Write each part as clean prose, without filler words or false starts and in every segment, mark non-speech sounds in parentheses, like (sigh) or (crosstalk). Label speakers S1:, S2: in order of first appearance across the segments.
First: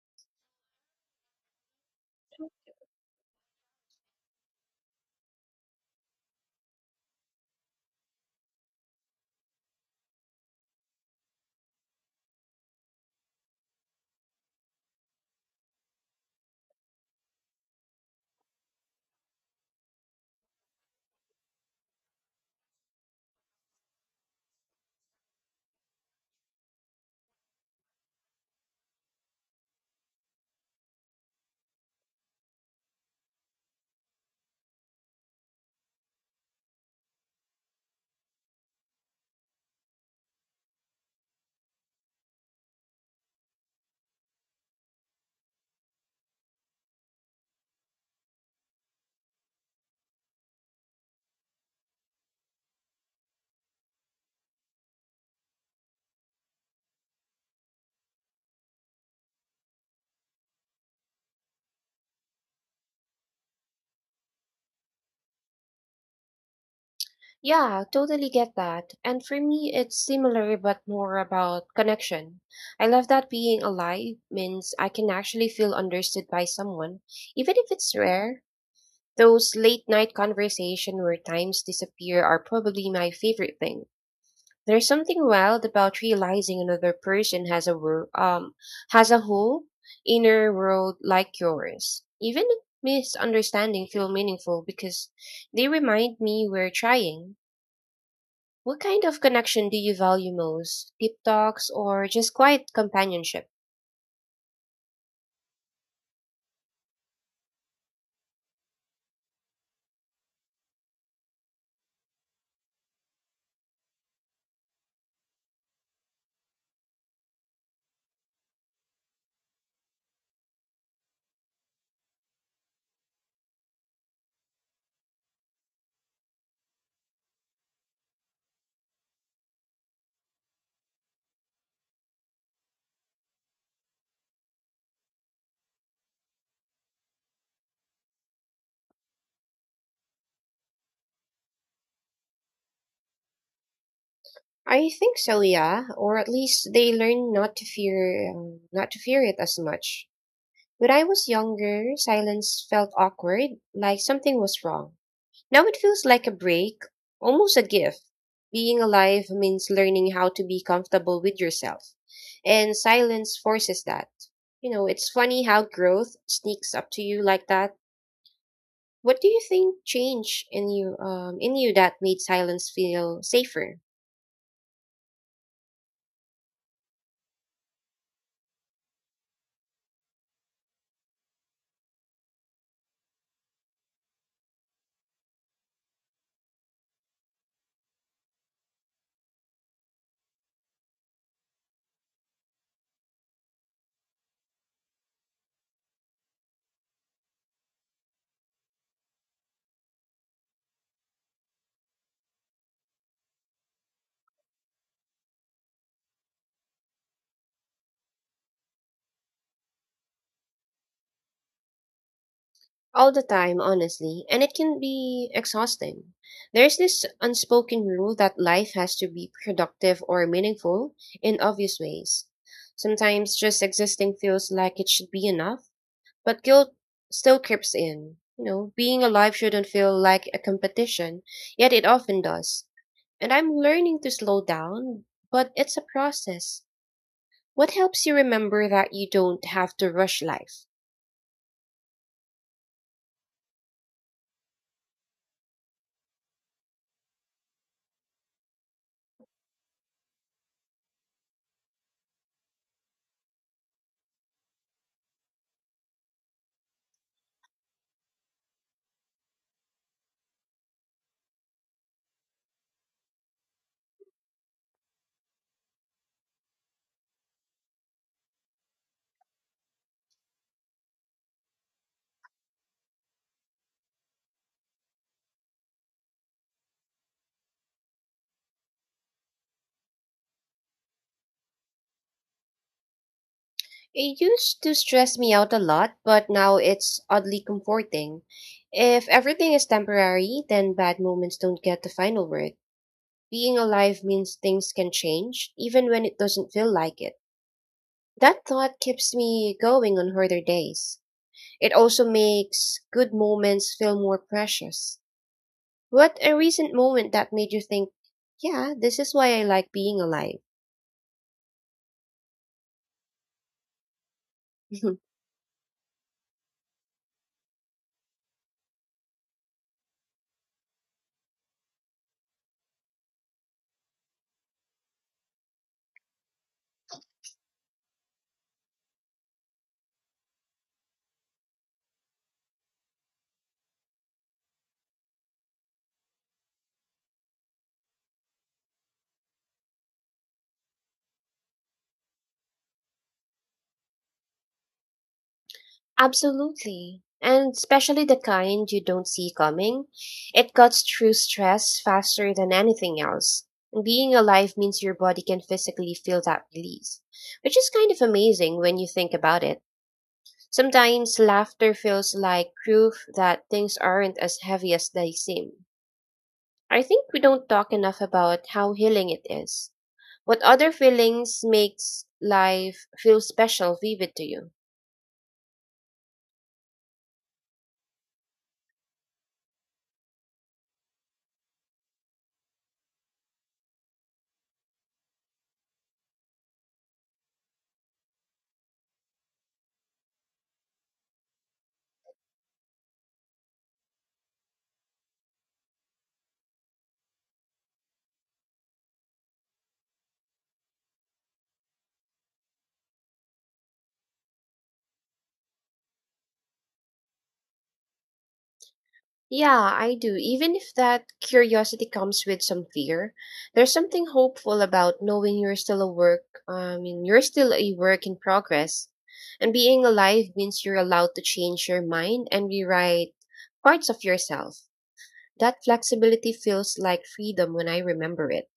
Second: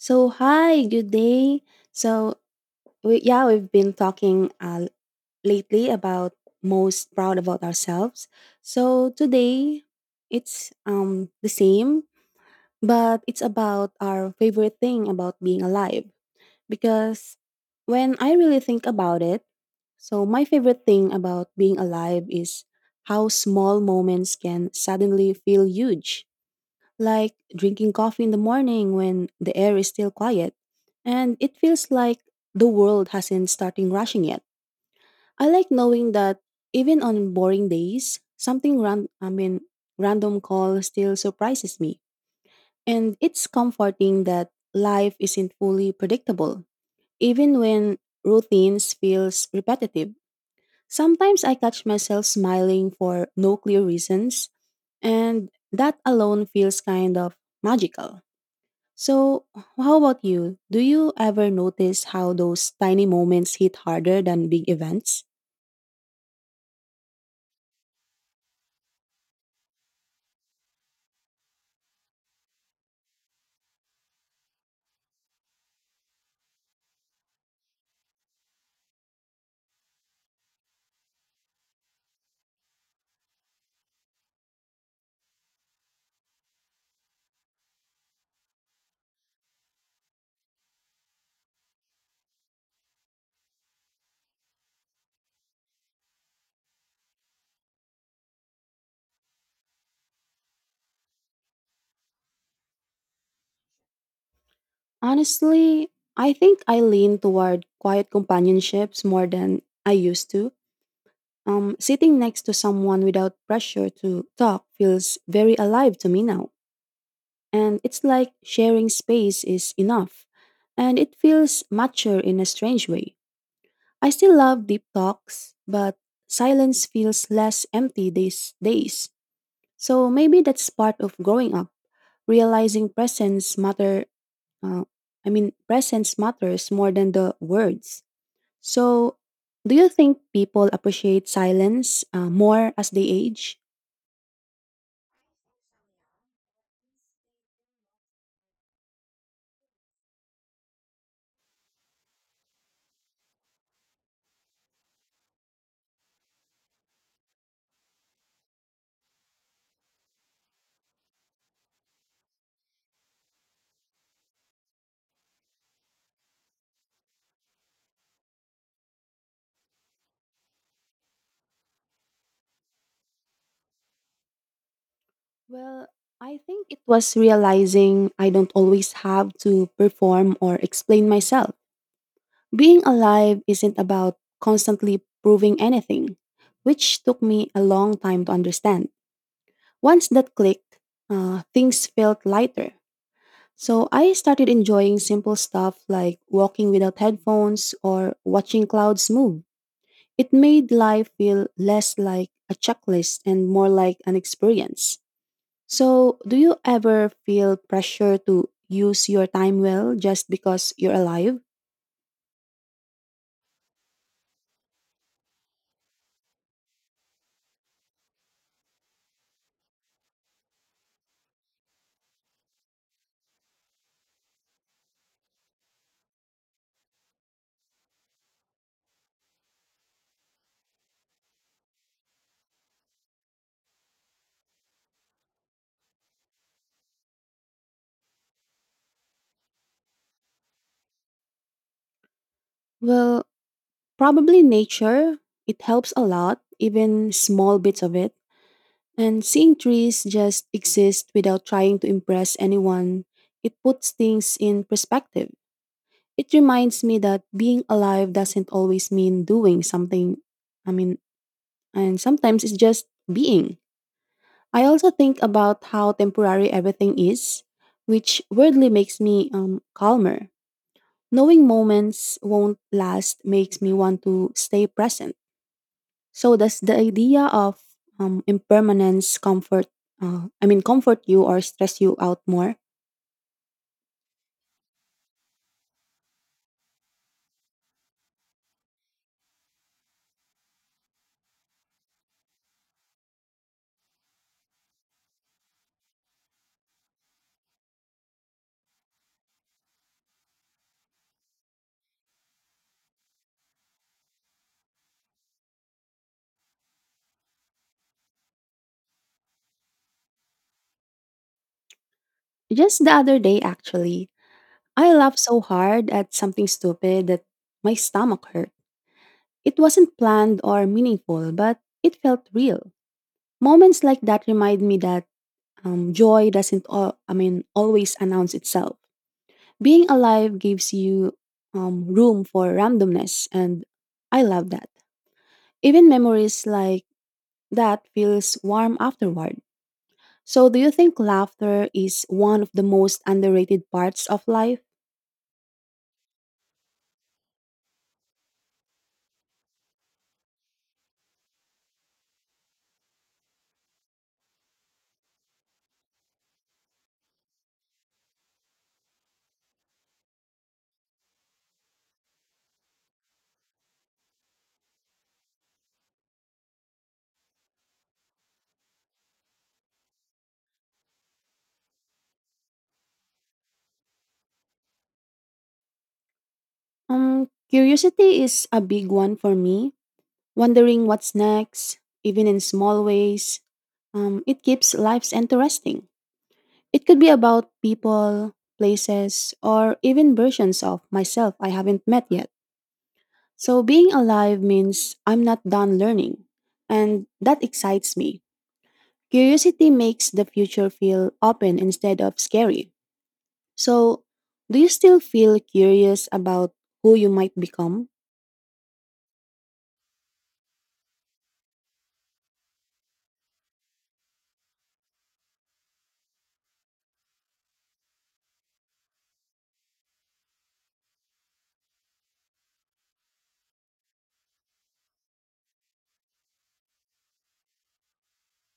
S1: So hi, good day. So we've been talking lately about most proud about ourselves. So today it's the same, but it's about our favorite thing about being alive because when I really think about it, so my favorite thing about being alive is how small moments can suddenly feel huge like drinking coffee in the morning when the air is still quiet, and it feels like the world hasn't started rushing yet. I like knowing that even on boring days, something ran I mean random call still surprises me. And it's comforting that life isn't fully predictable, even when routines feels repetitive. Sometimes I catch myself smiling for no clear reasons, and that alone feels kind of magical. So, how about you? Do you ever notice how those tiny moments hit harder than big events?
S2: Yeah, totally get that. And for me, it's similar but more about connection. I love that being alive means I can actually feel understood by someone, even if it's rare. Those late night conversation where times disappear are probably my favorite thing. There's something wild about realizing another person has a has a whole inner world like yours. Even misunderstanding feel meaningful because they remind me we're trying. What kind of connection do you value most? Deep talks or just quiet companionship?
S1: Honestly, I think I lean toward quiet companionships more than I used to. Sitting next to someone without pressure to talk feels very alive to me now. And it's like sharing space is enough. And it feels mature in a strange way. I still love deep talks, but silence feels less empty these days. So maybe that's part of growing up, realizing presence matter. Uh, Presence matters more than the words. So, do you think people appreciate silence more as they age?
S2: I think so, yeah. Or at least they learn not to fear, not to fear it as much. When I was younger, silence felt awkward, like something was wrong. Now it feels like a break, almost a gift. Being alive means learning how to be comfortable with yourself, and silence forces that. You know, it's funny how growth sneaks up to you like that. What do you think changed in you that made silence feel safer?
S1: Well, I think it was realizing I don't always have to perform or explain myself. Being alive isn't about constantly proving anything, which took me a long time to understand. Once that clicked, things felt lighter. So I started enjoying simple stuff like walking without headphones or watching clouds move. It made life feel less like a checklist and more like an experience. So, do you ever feel pressure to use your time well just because you're alive?
S2: All the time, honestly, and it can be exhausting. There's this unspoken rule that life has to be productive or meaningful in obvious ways. Sometimes just existing feels like it should be enough, but guilt still creeps in. You know, being alive shouldn't feel like a competition, yet it often does. And I'm learning to slow down, but it's a process. What helps you remember that you don't have to rush life?
S1: Well, probably nature. It helps a lot, even small bits of it. And seeing trees just exist without trying to impress anyone, it puts things in perspective. It reminds me that being alive doesn't always mean doing something. I mean, and sometimes it's just being. I also think about how temporary everything is, which weirdly makes me calmer. Knowing moments won't last makes me want to stay present. So does the idea of impermanence comfort? Comfort you or stress you out more?
S2: It used to stress me out a lot, but now it's oddly comforting. If everything is temporary, then bad moments don't get the final word. Being alive means things can change, even when it doesn't feel like it. That thought keeps me going on harder days. It also makes good moments feel more precious. What a recent moment that made you think, yeah, this is why I like being alive.
S1: Just the other day, actually, I
S2: (laughs)
S1: laughed so hard at something stupid that my stomach hurt. It wasn't planned or meaningful, but it felt real. Moments like that remind me that joy doesn't, al- I mean, always announce itself. Being alive gives you room for randomness, and I love that. Even memories like that feels warm afterward. So, do you think laughter is one of the most underrated parts of life?
S2: Absolutely. And especially the kind you don't see coming. It cuts through stress faster than anything else. Being alive means your body can physically feel that release, which is kind of amazing when you think about it. Sometimes laughter feels like proof that things aren't as heavy as they seem. I think we don't talk enough about how healing it is. What other feelings makes life feel special vivid to you?
S1: Curiosity is a big one for me wondering what's next, even in small ways. It keeps lives interesting. It could be about people, places, or even versions of myself I haven't met yet. So being alive means I'm not done learning, and that excites me. Curiosity makes the future feel open instead of scary. So, do you still feel curious about who you might become?
S2: Yeah, I do. Even if that curiosity comes with some fear, there's something hopeful about knowing you're still a work in progress. And being alive means you're allowed to change your mind and rewrite parts of yourself. That flexibility feels like freedom when I remember it.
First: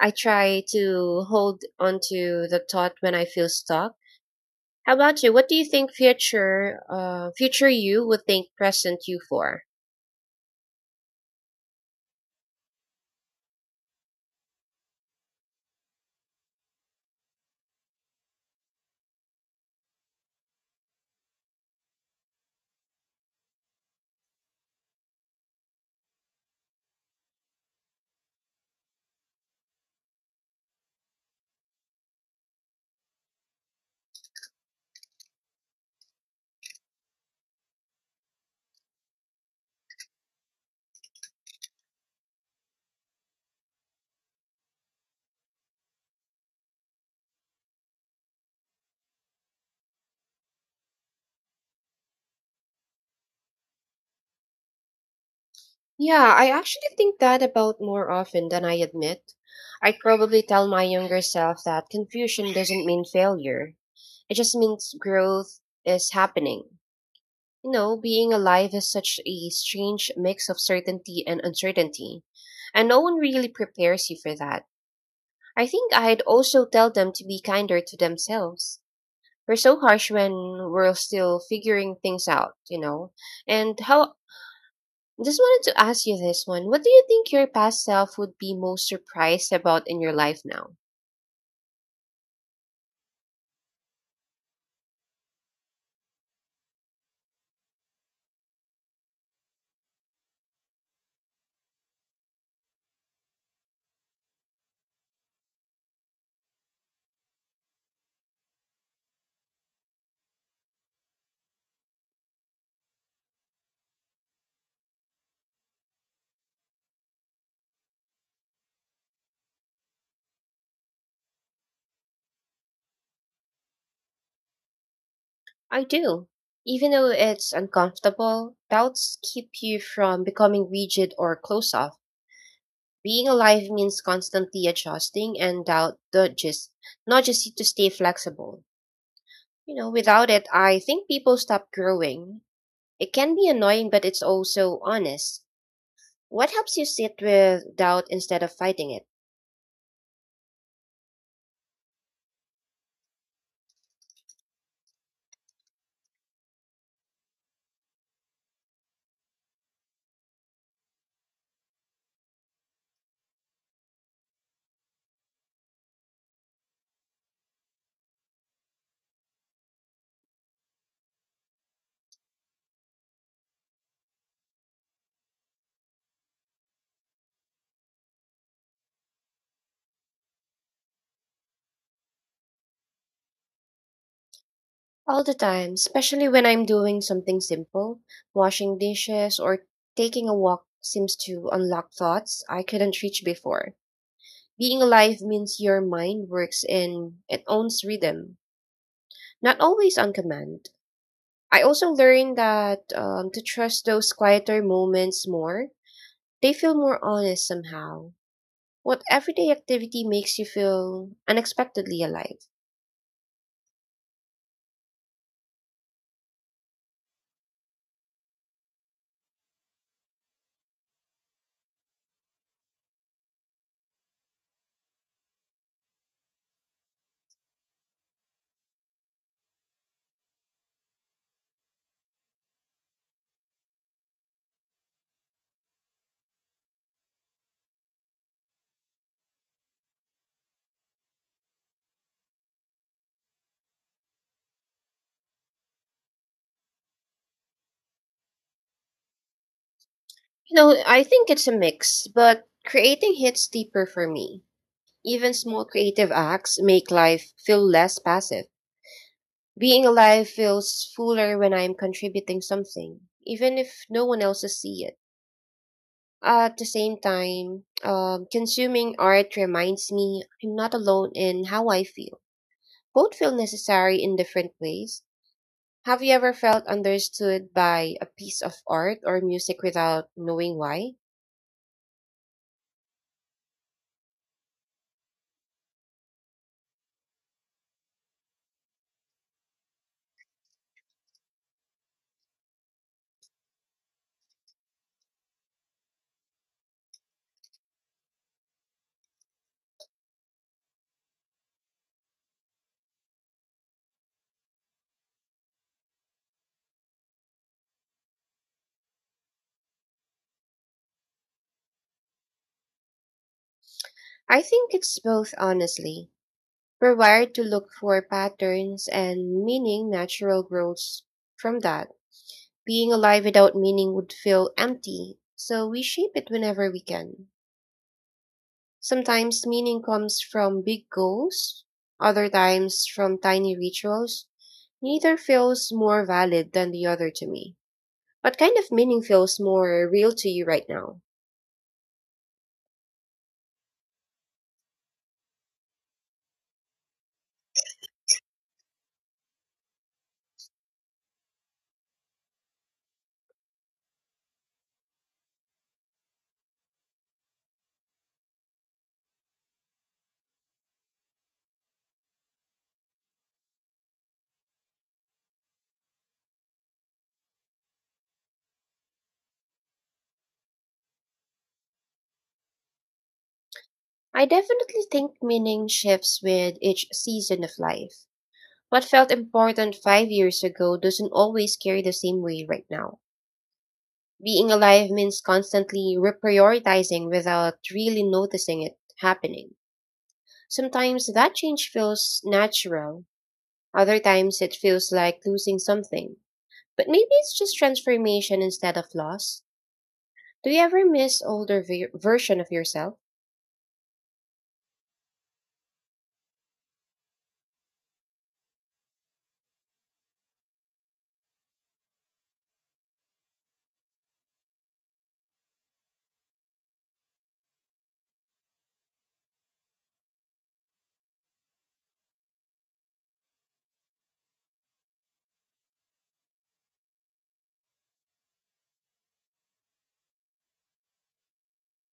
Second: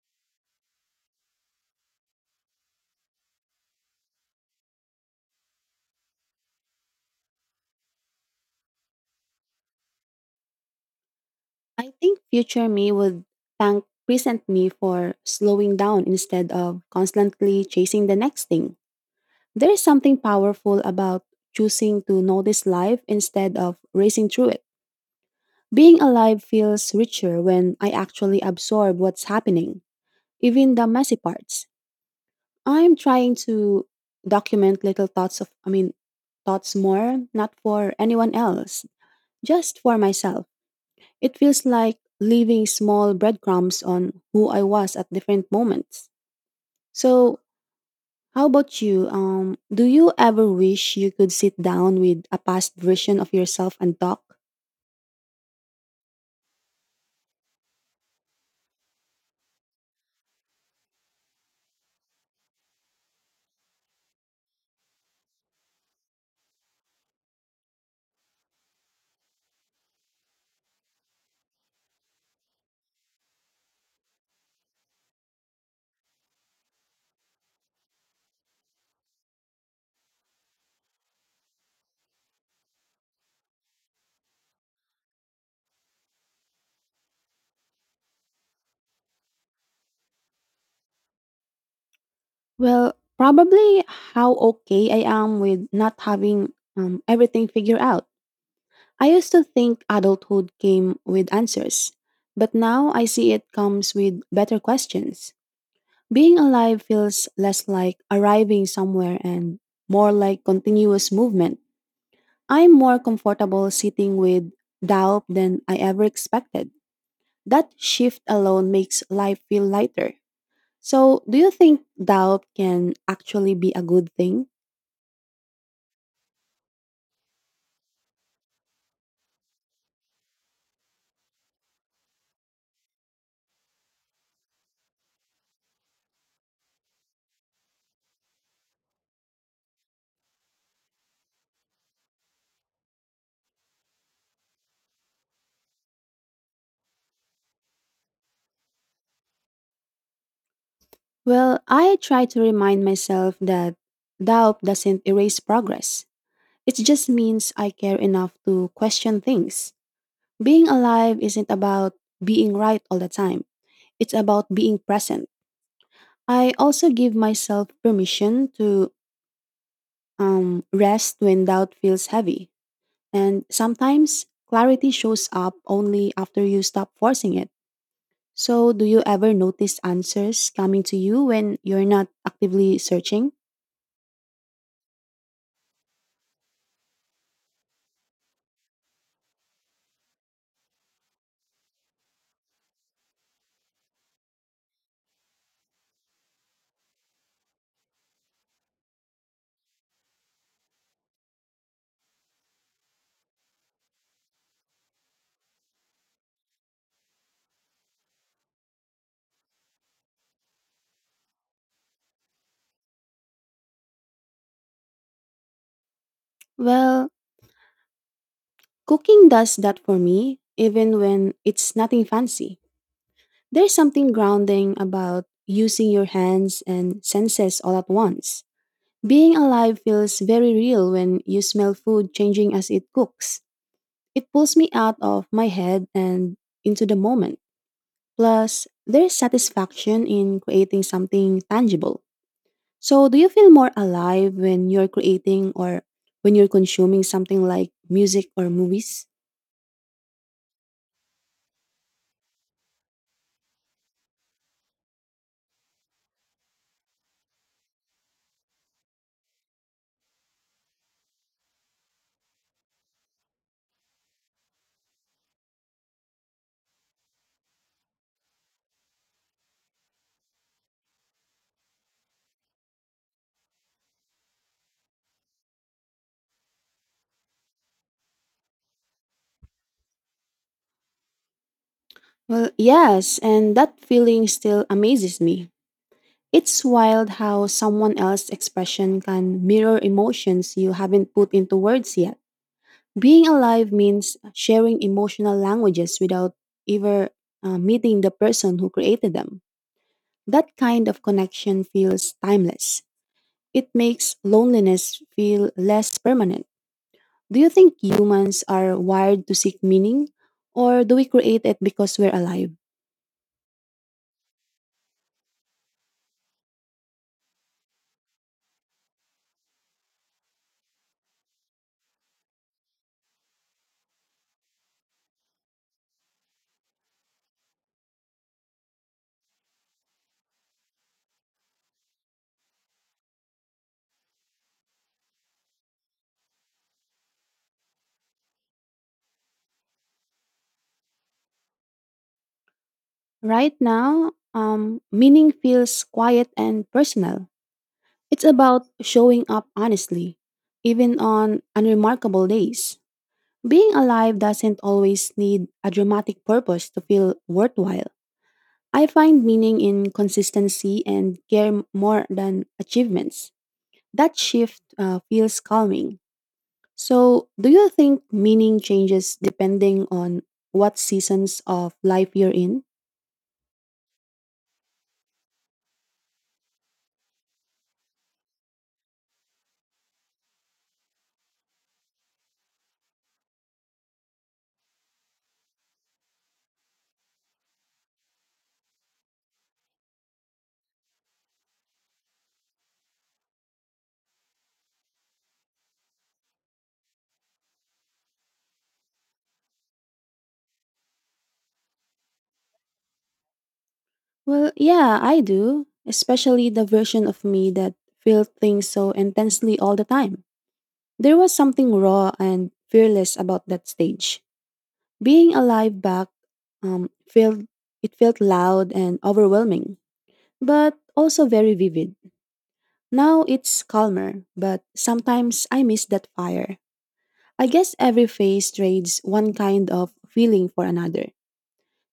S2: I try to hold onto the thought when I feel stuck. How about you? What do you think future you would thank present you for?
S1: I think future me would thank present me for slowing down instead of constantly chasing the next thing. There is something powerful about choosing to notice life instead of racing through it. Being alive feels richer when I actually absorb what's happening, even the messy parts. I'm trying to document little thoughts of, I mean, thoughts more, not for anyone else, just for myself. It feels like leaving small breadcrumbs on who I was at different moments. So, how about you? Do you ever wish you could sit down with a past version of yourself and talk?
S2: Yeah, I actually think that about more often than I admit. I probably tell my younger self that confusion doesn't mean failure, it just means growth is happening. You know, being alive is such a strange mix of certainty and uncertainty, and no one really prepares you for that. I think I'd also tell them to be kinder to themselves. We're so harsh when we're still figuring things out, you know? And how just wanted to ask you this one. What do you think your past self would be most surprised about in your life now?
S1: Well, probably how okay I am with not having everything figured out. I used to think adulthood came with answers, but now I see it comes with better questions. Being alive feels less like arriving somewhere and more like continuous movement. I'm more comfortable sitting with doubt than I ever expected. That shift alone makes life feel lighter. So, do you think doubt can actually be a good thing?
S2: I do. Even though it's uncomfortable, doubts keep you from becoming rigid or close off. Being alive means constantly adjusting and doubt not just to stay flexible. You know, without it, I think people stop growing. It can be annoying, but it's also honest. What helps you sit with doubt instead of fighting it?
S1: Well, I try to remind myself that doubt doesn't erase progress. It just means I care enough to question things. Being alive isn't about being right all the time. It's about being present. I also give myself permission to rest when doubt feels heavy. And sometimes clarity shows up only after you stop forcing it. So, do you ever notice answers coming to you when you're not actively searching?
S2: All the time, especially when I'm doing something simple. Washing dishes or taking a walk seems to unlock thoughts I couldn't reach before. Being alive means your mind works in and owns rhythm, not always on command. I also learned that to trust those quieter moments more. They feel more honest somehow. What everyday activity makes you feel unexpectedly alive?
S1: Well, cooking does that for me, even when it's nothing fancy. There's something grounding about using your hands and senses all at once. Being alive feels very real when you smell food changing as it cooks. It pulls me out of my head and into the moment. Plus, there is satisfaction in creating something tangible. So, do you feel more alive when you're creating or when you're consuming something like music or movies?
S2: You know, I think it's a mix, but creating hits deeper for me. Even small creative acts make life feel less passive. Being alive feels fuller when I'm contributing something, even if no one else sees it. At the same time, consuming art reminds me I'm not alone in how I feel. Both feel necessary in different ways. Have you ever felt understood by a piece of art or music without knowing why?
S1: Well, yes, and that feeling still amazes me. It's wild how someone else's expression can mirror emotions you haven't put into words yet. Being alive means sharing emotional languages without ever meeting the person who created them. That kind of connection feels timeless. It makes loneliness feel less permanent. Do you think humans are wired to seek meaning, or do we create it because we're alive?
S2: I think it's both, honestly. We're wired to look for patterns and meaning natural growths from that. Being alive without meaning would feel empty, so we shape it whenever we can. Sometimes meaning comes from big goals, other times from tiny rituals. Neither feels more valid than the other to me. What kind of meaning feels more real to you right now?
S1: Right now, meaning feels quiet and personal. It's about showing up honestly, even on unremarkable days. Being alive doesn't always need a dramatic purpose to feel worthwhile. I find meaning in consistency and more than achievements. That shift feels calming. So, do you think meaning changes depending on what seasons of life you're in?
S2: I definitely think meaning shifts with each season of life. What felt important 5 years ago doesn't always carry the same weight right now. Being alive means constantly reprioritizing without really noticing it happening. Sometimes that change feels natural, other times it feels like losing something. But maybe it's just transformation instead of loss. Do you ever miss older version of yourself?
S1: Well, yeah, I do, especially the version of me that felt things so intensely all the time. There was something raw and fearless about that stage. Being alive back felt it felt loud and overwhelming, but also very vivid. Now it's calmer, but sometimes I miss that fire. I guess every phase trades one kind of feeling for another.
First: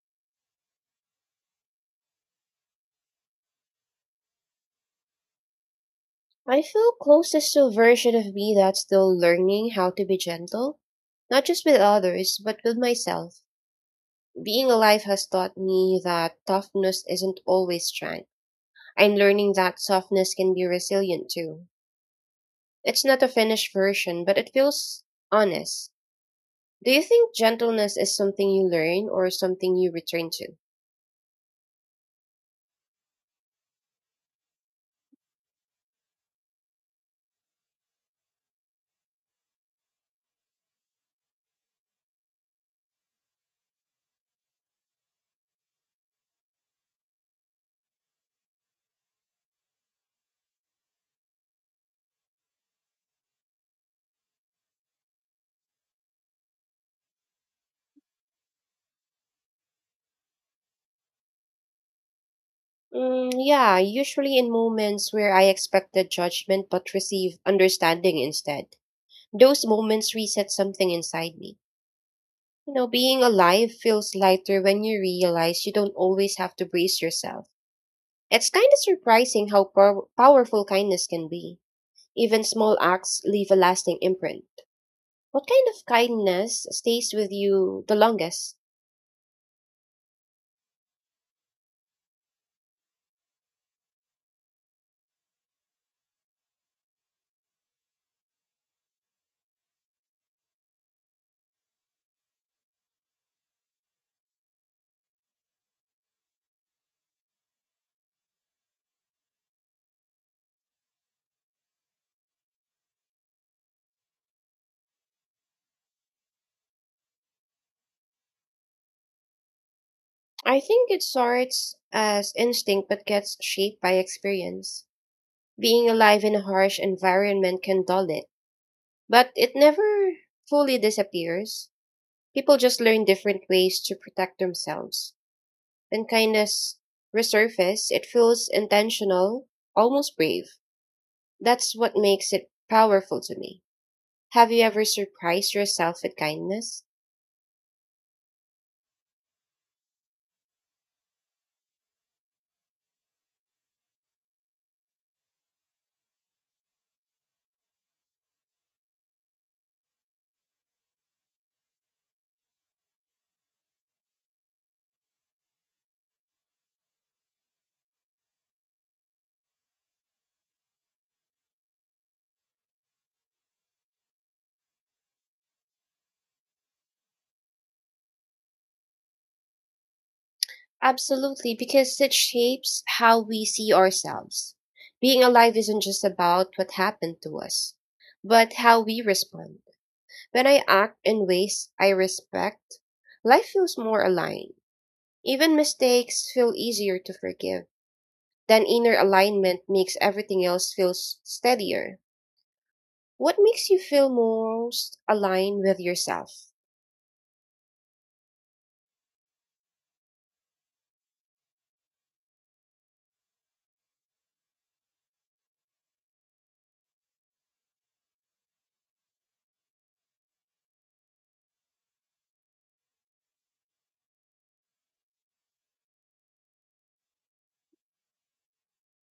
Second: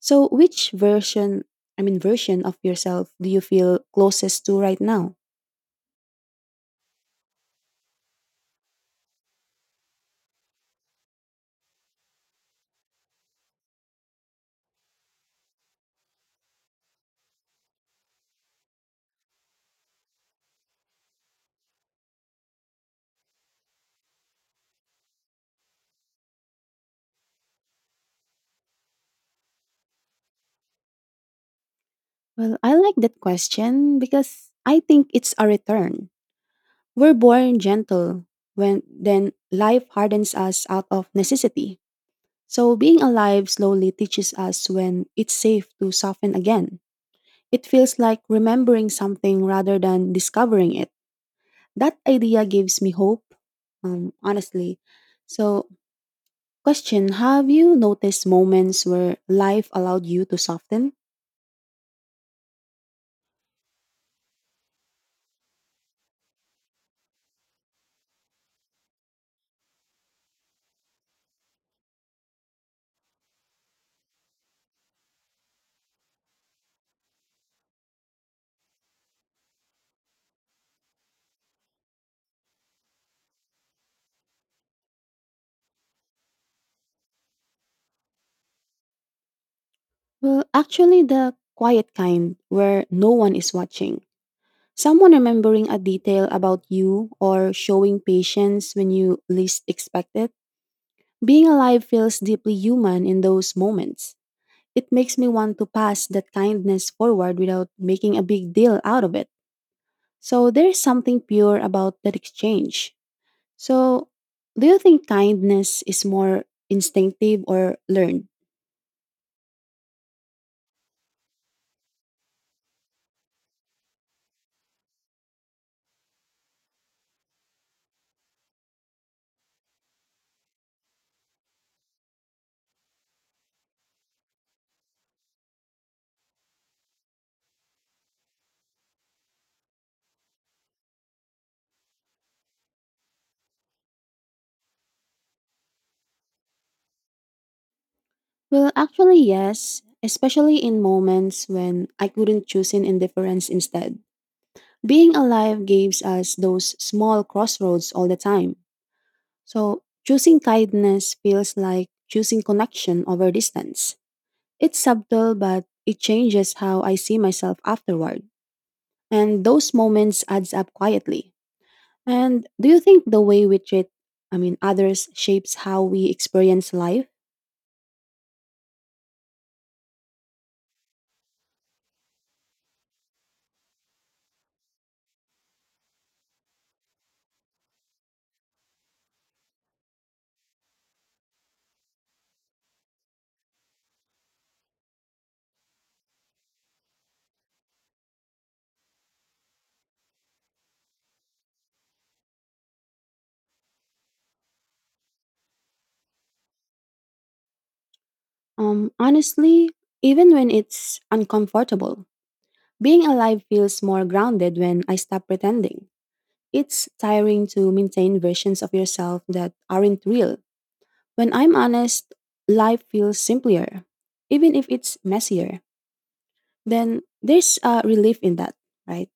S1: So which version I mean version of yourself do you feel closest to right now?
S2: I feel closest to a version of me that's still learning how to be gentle, not just with others, but with myself. Being alive has taught me that toughness isn't always strength. I'm learning that softness can be resilient too. It's not a finished version, but it feels honest. Do you think gentleness is something you learn or something you return to?
S1: Well, I like that question because I think it's a return. We're born gentle when then life hardens us out of necessity. So being alive slowly teaches us when it's safe to soften again. It feels like remembering something rather than discovering it. That idea gives me hope, honestly. So, question. Have you noticed moments where life allowed you to soften?
S2: Mm, yeah, usually in moments where I expected judgment but receive understanding instead. Those moments reset something inside me. You know, being alive feels lighter when you realize you don't always have to brace yourself. It's kind of surprising how powerful kindness can be. Even small acts leave a lasting imprint. What kind of kindness stays with you the longest?
S1: Well, actually, the quiet kind where no one is watching. Someone remembering a detail about you or showing patience when you least expect it. Being alive feels deeply human in those moments. It makes me want to pass that kindness forward without making a big deal out of it. So there's something pure about that exchange. So, do you think kindness is more instinctive or learned?
S2: I think it starts as instinct but gets shaped by experience. Being alive in a harsh environment can dull it, but it never fully disappears. People just learn different ways to protect themselves. When kindness resurfaces, it feels intentional, almost brave. That's what makes it powerful to me. Have you ever surprised yourself with kindness?
S1: Well, actually, yes, especially in moments when I couldn't choose an indifference instead. Being alive gives us those small crossroads all the time. So, choosing kindness feels like choosing connection over distance. It's subtle, but it changes how I see myself afterward. And those moments adds up quietly. And do you think the way we treat, I mean, others shapes how we experience life?
S2: Absolutely, because it shapes how we see ourselves. Being alive isn't just about what happened to us, but how we respond. When I act in ways I respect, life feels more aligned. Even mistakes feel easier to forgive. Then inner alignment makes everything else feel steadier. What makes you feel most aligned with yourself?
S1: Honestly, even when it's uncomfortable, being alive feels more grounded when I stop pretending. It's tiring to maintain versions of yourself that aren't real. When I'm honest, life feels simpler, even if it's messier. Then there's a relief in that, right?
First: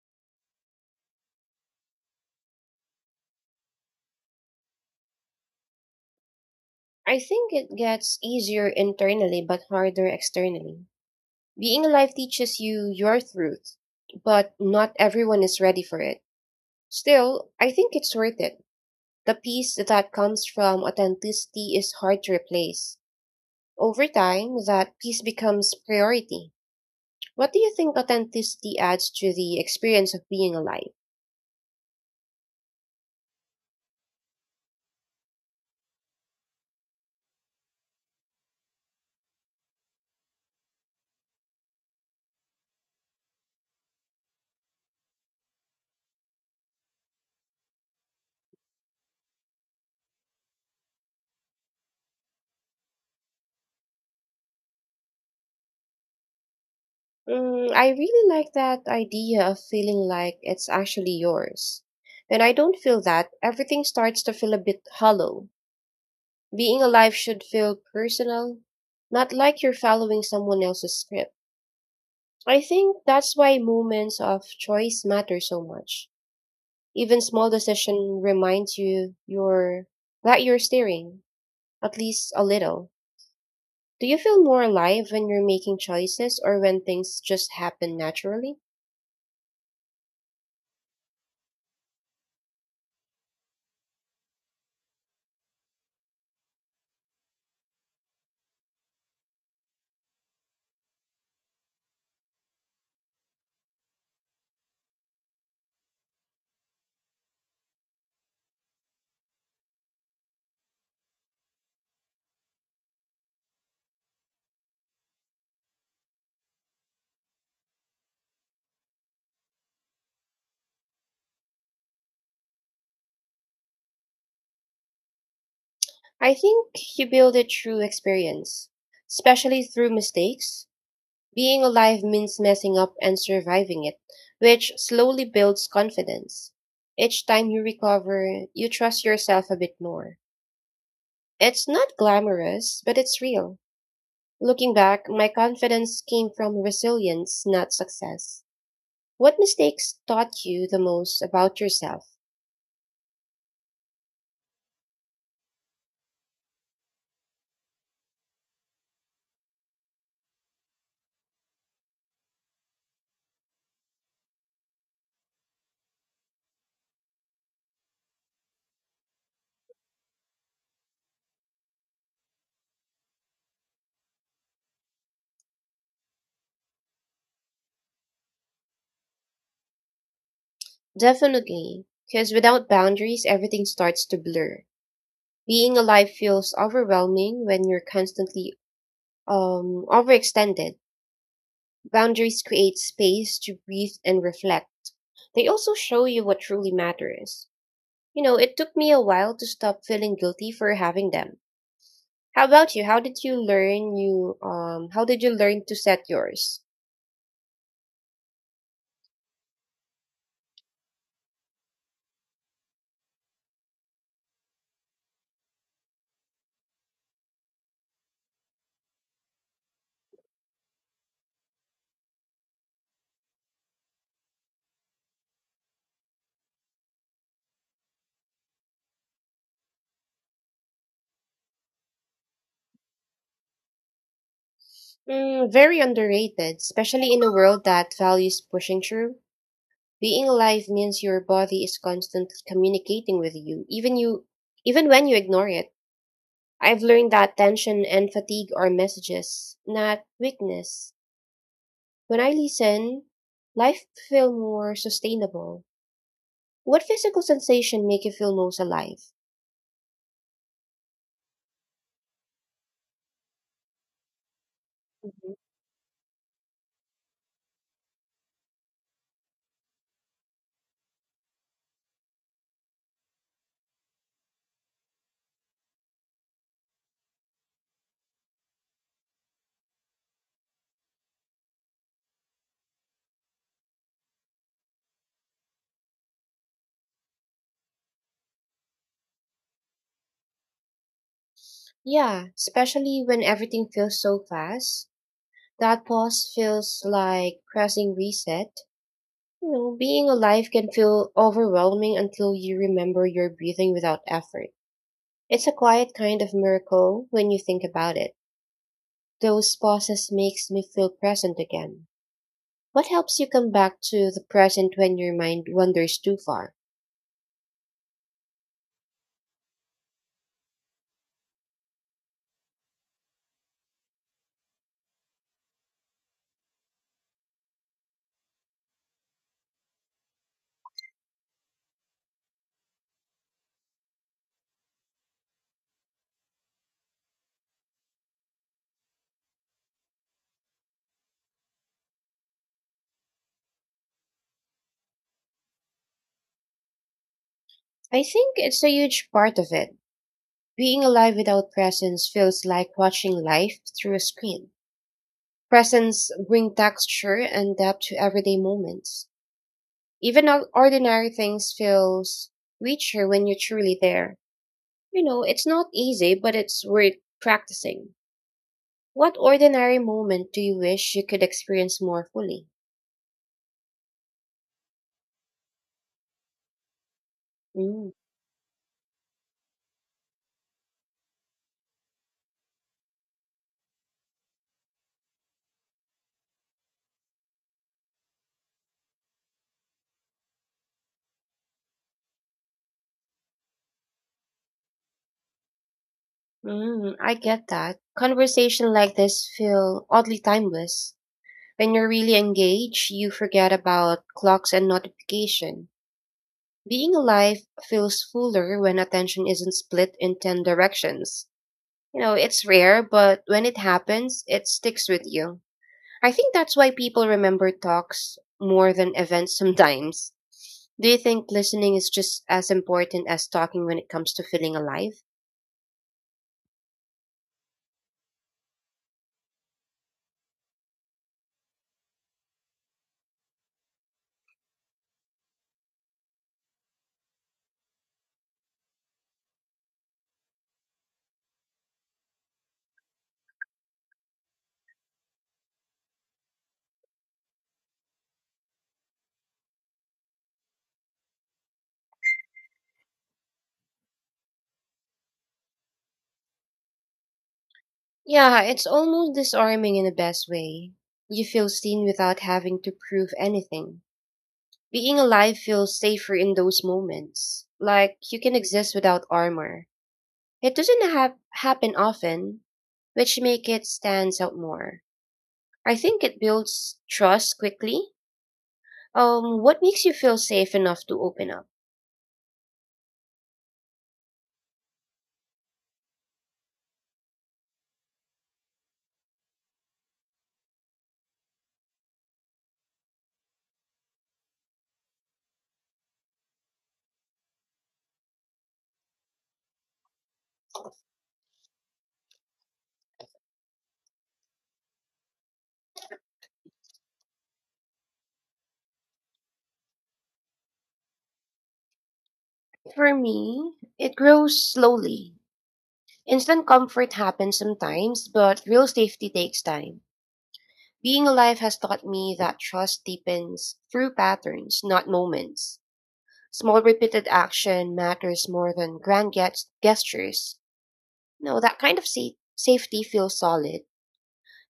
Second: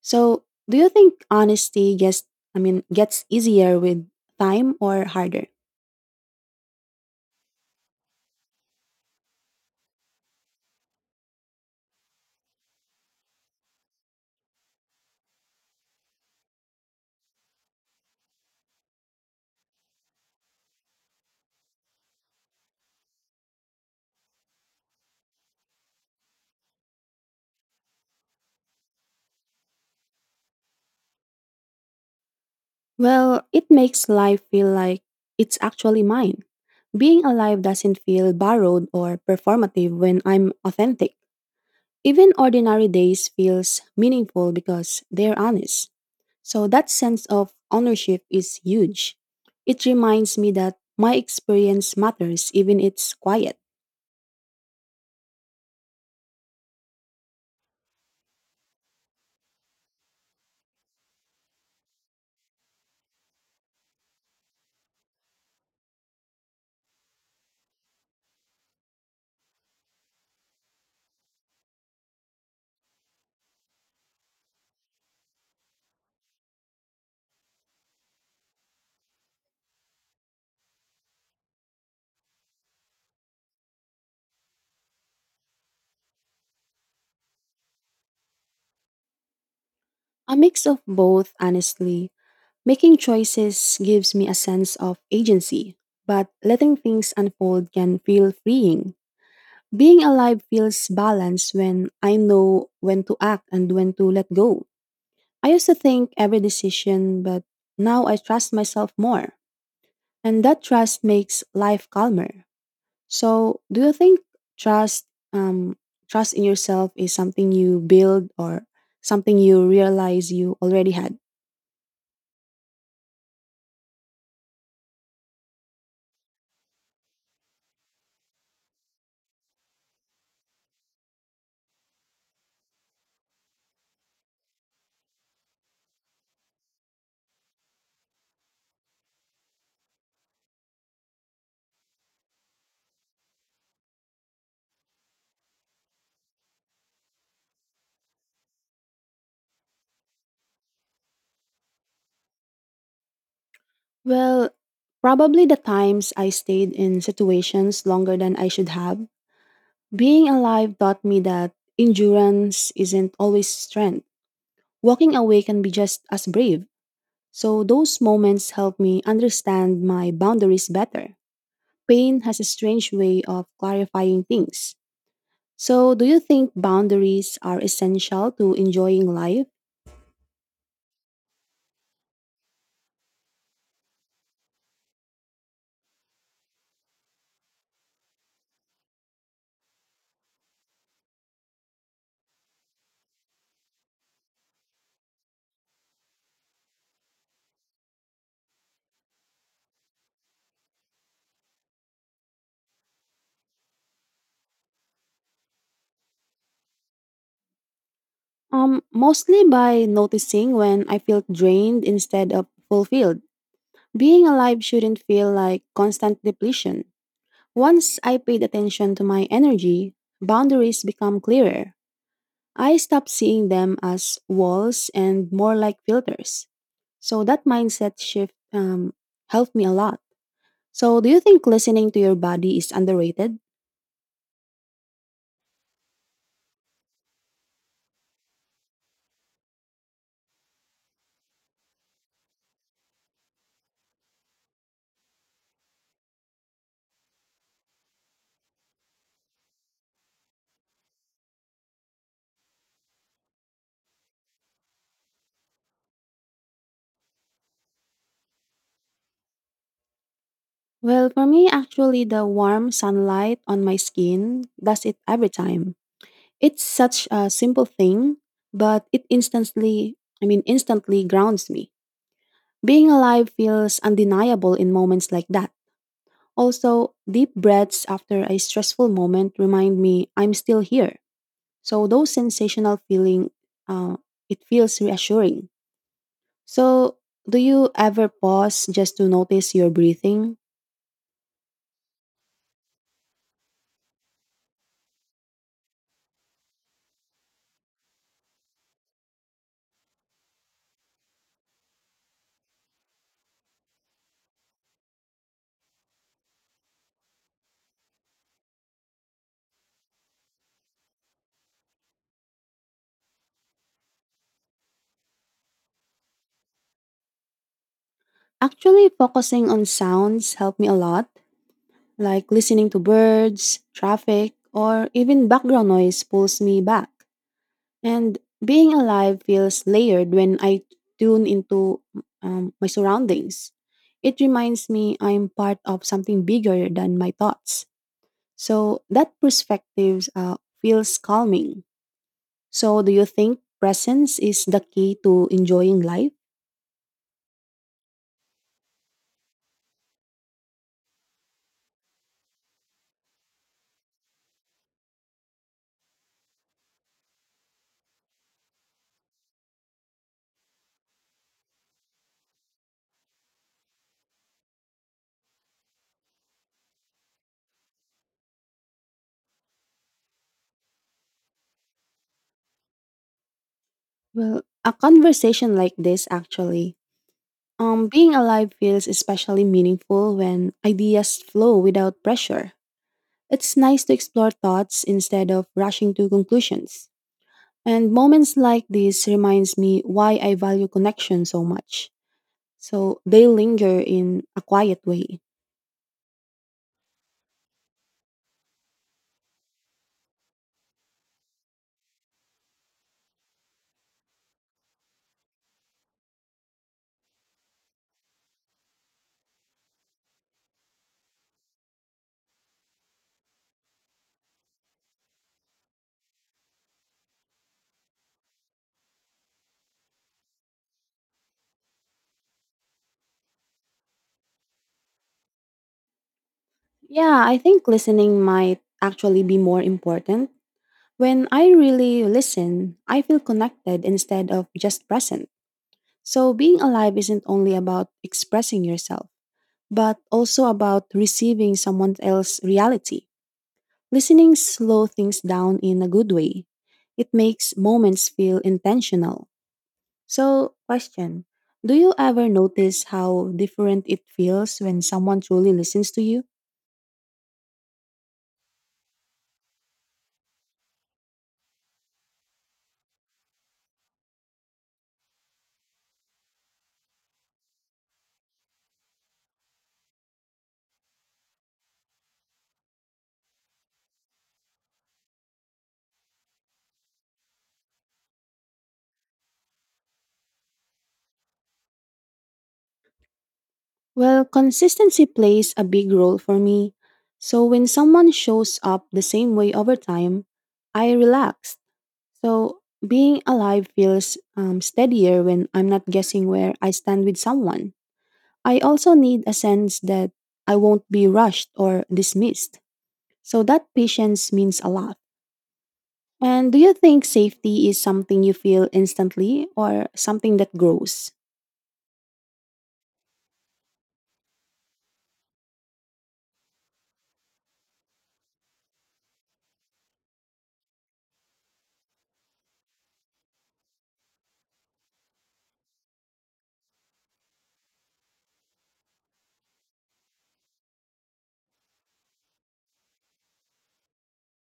S1: So, do you think honesty gets, I mean, gets easier with time or harder?
S2: I think it gets easier internally but harder externally. Being alive teaches you your truth, but not everyone is ready for it. Still, I think it's worth it. The peace that comes from authenticity is hard to replace. Over time, that piece becomes priority. What do you think authenticity adds to the experience of being alive?
S1: Well, it makes life feel like it's actually mine. Being alive doesn't feel borrowed or performative when I'm authentic. Even ordinary days feels meaningful because they're honest. So that sense of ownership is huge. It reminds me that my experience matters even it's quiet.
S2: Mm, I really like that idea of feeling like it's actually yours. When I don't feel that, everything starts to feel a bit hollow. Being alive should feel personal, not like you're following someone else's script. I think that's why moments of choice matter so much. Even small decision reminds you you're that you're steering, at least a little. Do you feel more alive when you're making choices or when things just happen naturally?
S1: A mix of both, honestly. Making choices gives me a sense of agency, but letting things unfold can feel freeing. Being alive feels balanced when I know when to act and when to let go. I used to think every decision, but now I trust myself more. And that trust makes life calmer. So, do you think trust, um, trust in yourself is something you build or something you realize you already had?
S2: I think you build it through experience, especially through mistakes. Being alive means messing up and surviving it, which slowly builds confidence. Each time you recover, you trust yourself a bit more. It's not glamorous, but it's real. Looking back, my confidence came from resilience, not success. What mistakes taught you the most about yourself?
S1: Well, probably the times I stayed in situations longer than I should have. Being alive taught me that endurance isn't always strength. Walking away can be just as brave. So, those moments help me understand my boundaries better. Pain has a strange way of clarifying things. So, do you think boundaries are essential to enjoying life?
S2: Definitely, because without boundaries, everything starts to blur. Being alive feels overwhelming when you're constantly overextended. Boundaries create space to breathe and reflect. They also show you what truly matters. You know, it took me a while to stop feeling guilty for having them. How about you? How did you learn you how did you learn to set yours?
S1: Mostly by noticing when I feel drained instead of fulfilled. Being alive shouldn't feel like constant depletion. Once I paid attention to my energy, boundaries become clearer. I stopped seeing them as walls and more like filters. So that mindset shift helped me a lot. So, do you think listening to your body is underrated?
S2: Mm, very underrated, especially in a world that values pushing through. Being alive means your body is constantly communicating with you, even when you ignore it. I've learned that tension and fatigue are messages, not weakness. When I listen, life feel more sustainable. What physical sensation make you feel most alive?
S1: Well, for me, actually, the warm sunlight on my skin does it every
S2: Mhm.
S1: time. It's such a simple thing, but it instantly, I mean, instantly grounds me. Being alive feels undeniable in moments like that. Also, deep breaths after a stressful moment remind me I'm still here. So, those sensational feeling, uh, it feels reassuring. So, do you ever pause just to notice your breathing?
S2: Yeah, especially when everything feels so fast. That pause feels like pressing reset. You know, being alive can feel overwhelming until you remember you're breathing without effort. It's a quiet kind of miracle when you think about it. Those pauses makes me feel present again. What helps you come back to the present when your mind wanders too far?
S1: Actually, focusing on sounds help me a lot. Like listening to birds, traffic, or even background noise pulls me back. And being alive feels layered when I tune into my surroundings. It reminds me I'm part of something bigger than my thoughts. So that perspective feels calming. So, do you think presence is the key to enjoying life?
S2: I think it's a huge part of it. Being alive without presence feels like watching life through a screen. Presence bring texture and depth to everyday moments. Even ordinary things feels richer when you're truly there. You know, it's not easy, but it's worth practicing. What ordinary moment do you wish you could experience more fully?
S1: Well, a conversation like this actually.
S2: Mm,
S1: Being alive feels especially meaningful when ideas flow without pressure. It's nice to explore thoughts instead of rushing to conclusions. And moments like this reminds me why I value connection so much. So they linger in a quiet way.
S2: mm, I get that. Conversation like this feel oddly timeless. When you're really engaged, you forget about clocks and notification. Being alive feels fuller when attention isn't split in 10 directions. You know, it's rare, but when it happens, it sticks with you. I think that's why people remember talks more than events sometimes. Do you think listening is just as important as talking when it comes to feeling alive?
S1: Yeah, I think listening might actually be more important. When I really listen, I feel connected instead of just present. So being alive isn't only about expressing yourself, but also about receiving someone else's reality. Listening slow things down in a good way. It makes moments feel intentional. So, question, do you ever notice how different it feels when someone truly listens to you?
S2: Yeah, it's almost disarming in the best way. You feel seen without having to prove anything. Being alive feels safer in those moments. Like you can exist without armor. It doesn't have happen often, which make it stands out more. I think it builds trust quickly. What makes you feel safe enough to open up?
S1: Well, consistency plays a big role for me. So, when someone shows up the same way over time, I relax. So, being alive feels steadier when I'm not guessing where I stand with someone. I also need a sense that I won't be rushed or dismissed. So that patience means a lot. And do you think safety is something you feel instantly or something that grows?
S2: For me, it grows slowly. Instant comfort happens sometimes, but real safety takes time. Being alive has taught me that trust deepens through patterns, not moments. Small repeated action matters more than grand gestures. No, that kind of safety feels solid.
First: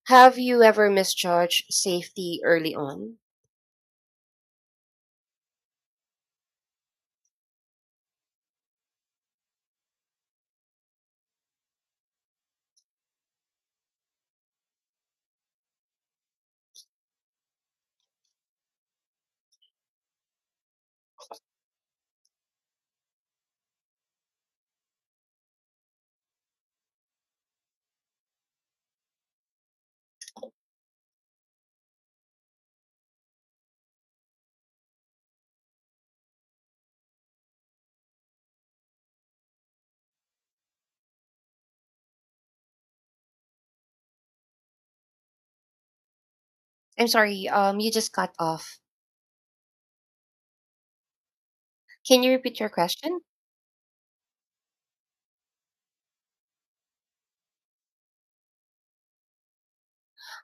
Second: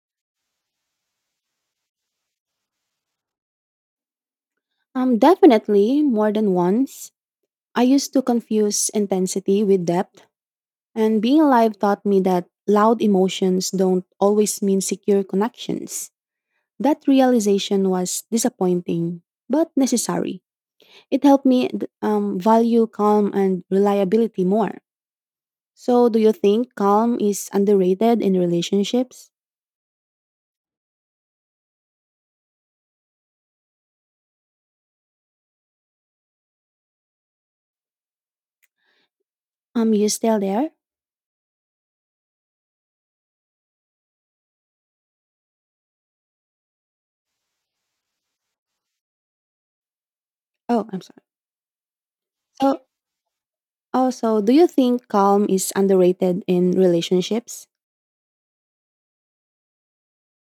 S2: Have you ever misjudged safety early on?
S1: Definitely more than once. I used to confuse intensity with depth, and being alive taught me that loud emotions don't always mean secure connections. That realization was disappointing, but necessary. It helped me value calm and reliability more. So, do you think calm is underrated in relationships? You still there?
S2: I'm sorry, you just cut off.
S1: Oh, I'm sorry.
S2: Can you repeat your
S1: So,
S2: question?
S1: oh, so do you think calm is underrated in relationships?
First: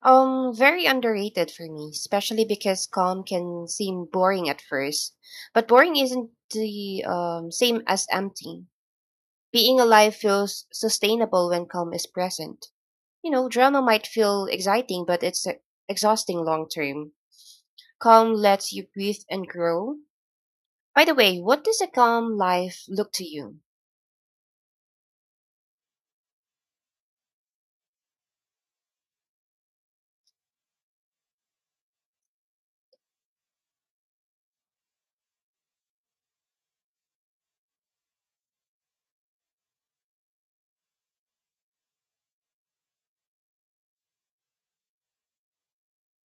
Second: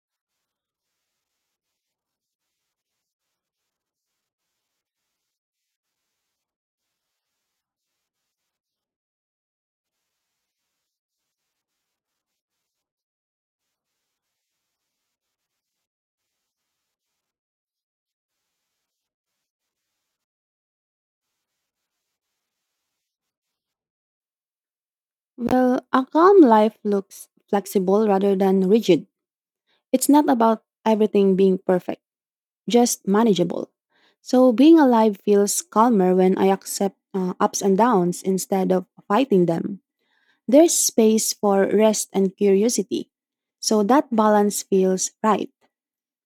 S2: Very underrated for me, especially because calm can seem boring at first. But boring isn't the same as empty. Being alive feels sustainable when calm is present. You know, drama might feel exciting, but it's exhausting long term. Calm lets you breathe and grow. By the way, what does a calm life look to you?
S1: Well, a calm life looks flexible rather than rigid. It's not about everything being perfect, just manageable. So, being alive feels calmer when I accept ups and downs instead of fighting them. There's space for rest and curiosity. So, that balance feels right.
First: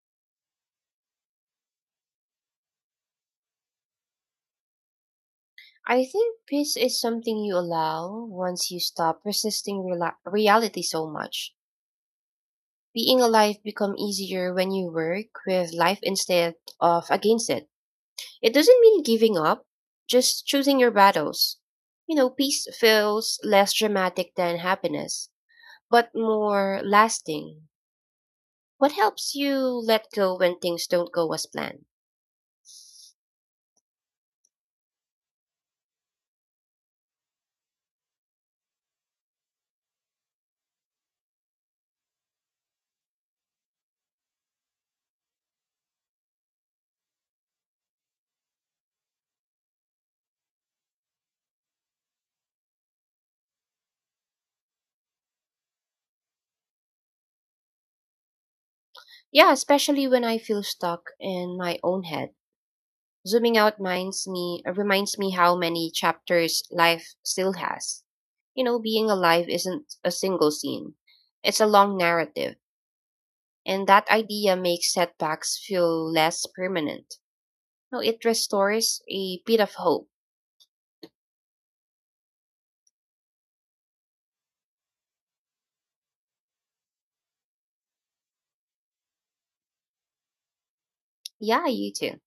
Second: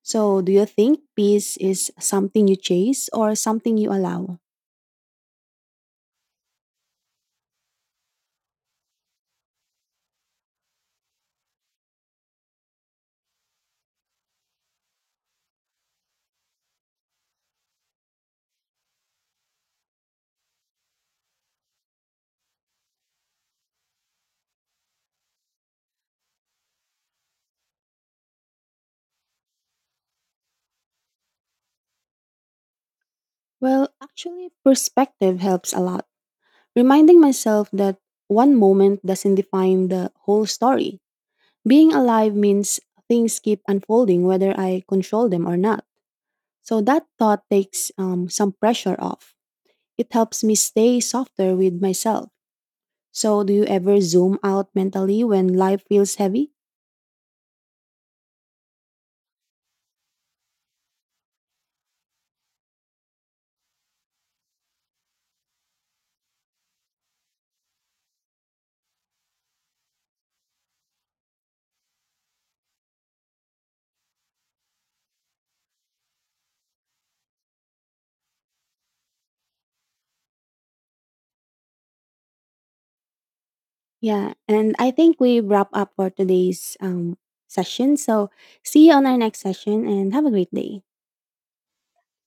S1: So, do you think peace is something you chase or something you allow?
S2: I think peace is something you allow once you stop resisting rela reality so much. Being alive become easier when you work with life instead of against it. It doesn't mean giving up, just choosing your battles. You know, peace feels less dramatic than happiness, but more lasting. What helps you let go when things don't go as planned?
S1: Well, actually, perspective helps a lot. Reminding myself that one moment doesn't define the whole story. Being alive means things keep unfolding whether I control them or not. So, that thought takes some pressure off. It helps me stay softer with myself. So, do you ever zoom out mentally when life feels heavy?
S2: Yeah, especially when I feel stuck in my own head. Zooming out minds me reminds me how many chapters life still has. You know, being alive isn't a single scene. It's a long narrative, and that idea makes setbacks feel less permanent. No, it restores a bit of hope.
S1: Yeah, and I think we wrap up for today's session. So see you on our next session and have a great day.
S2: Yeah, you too.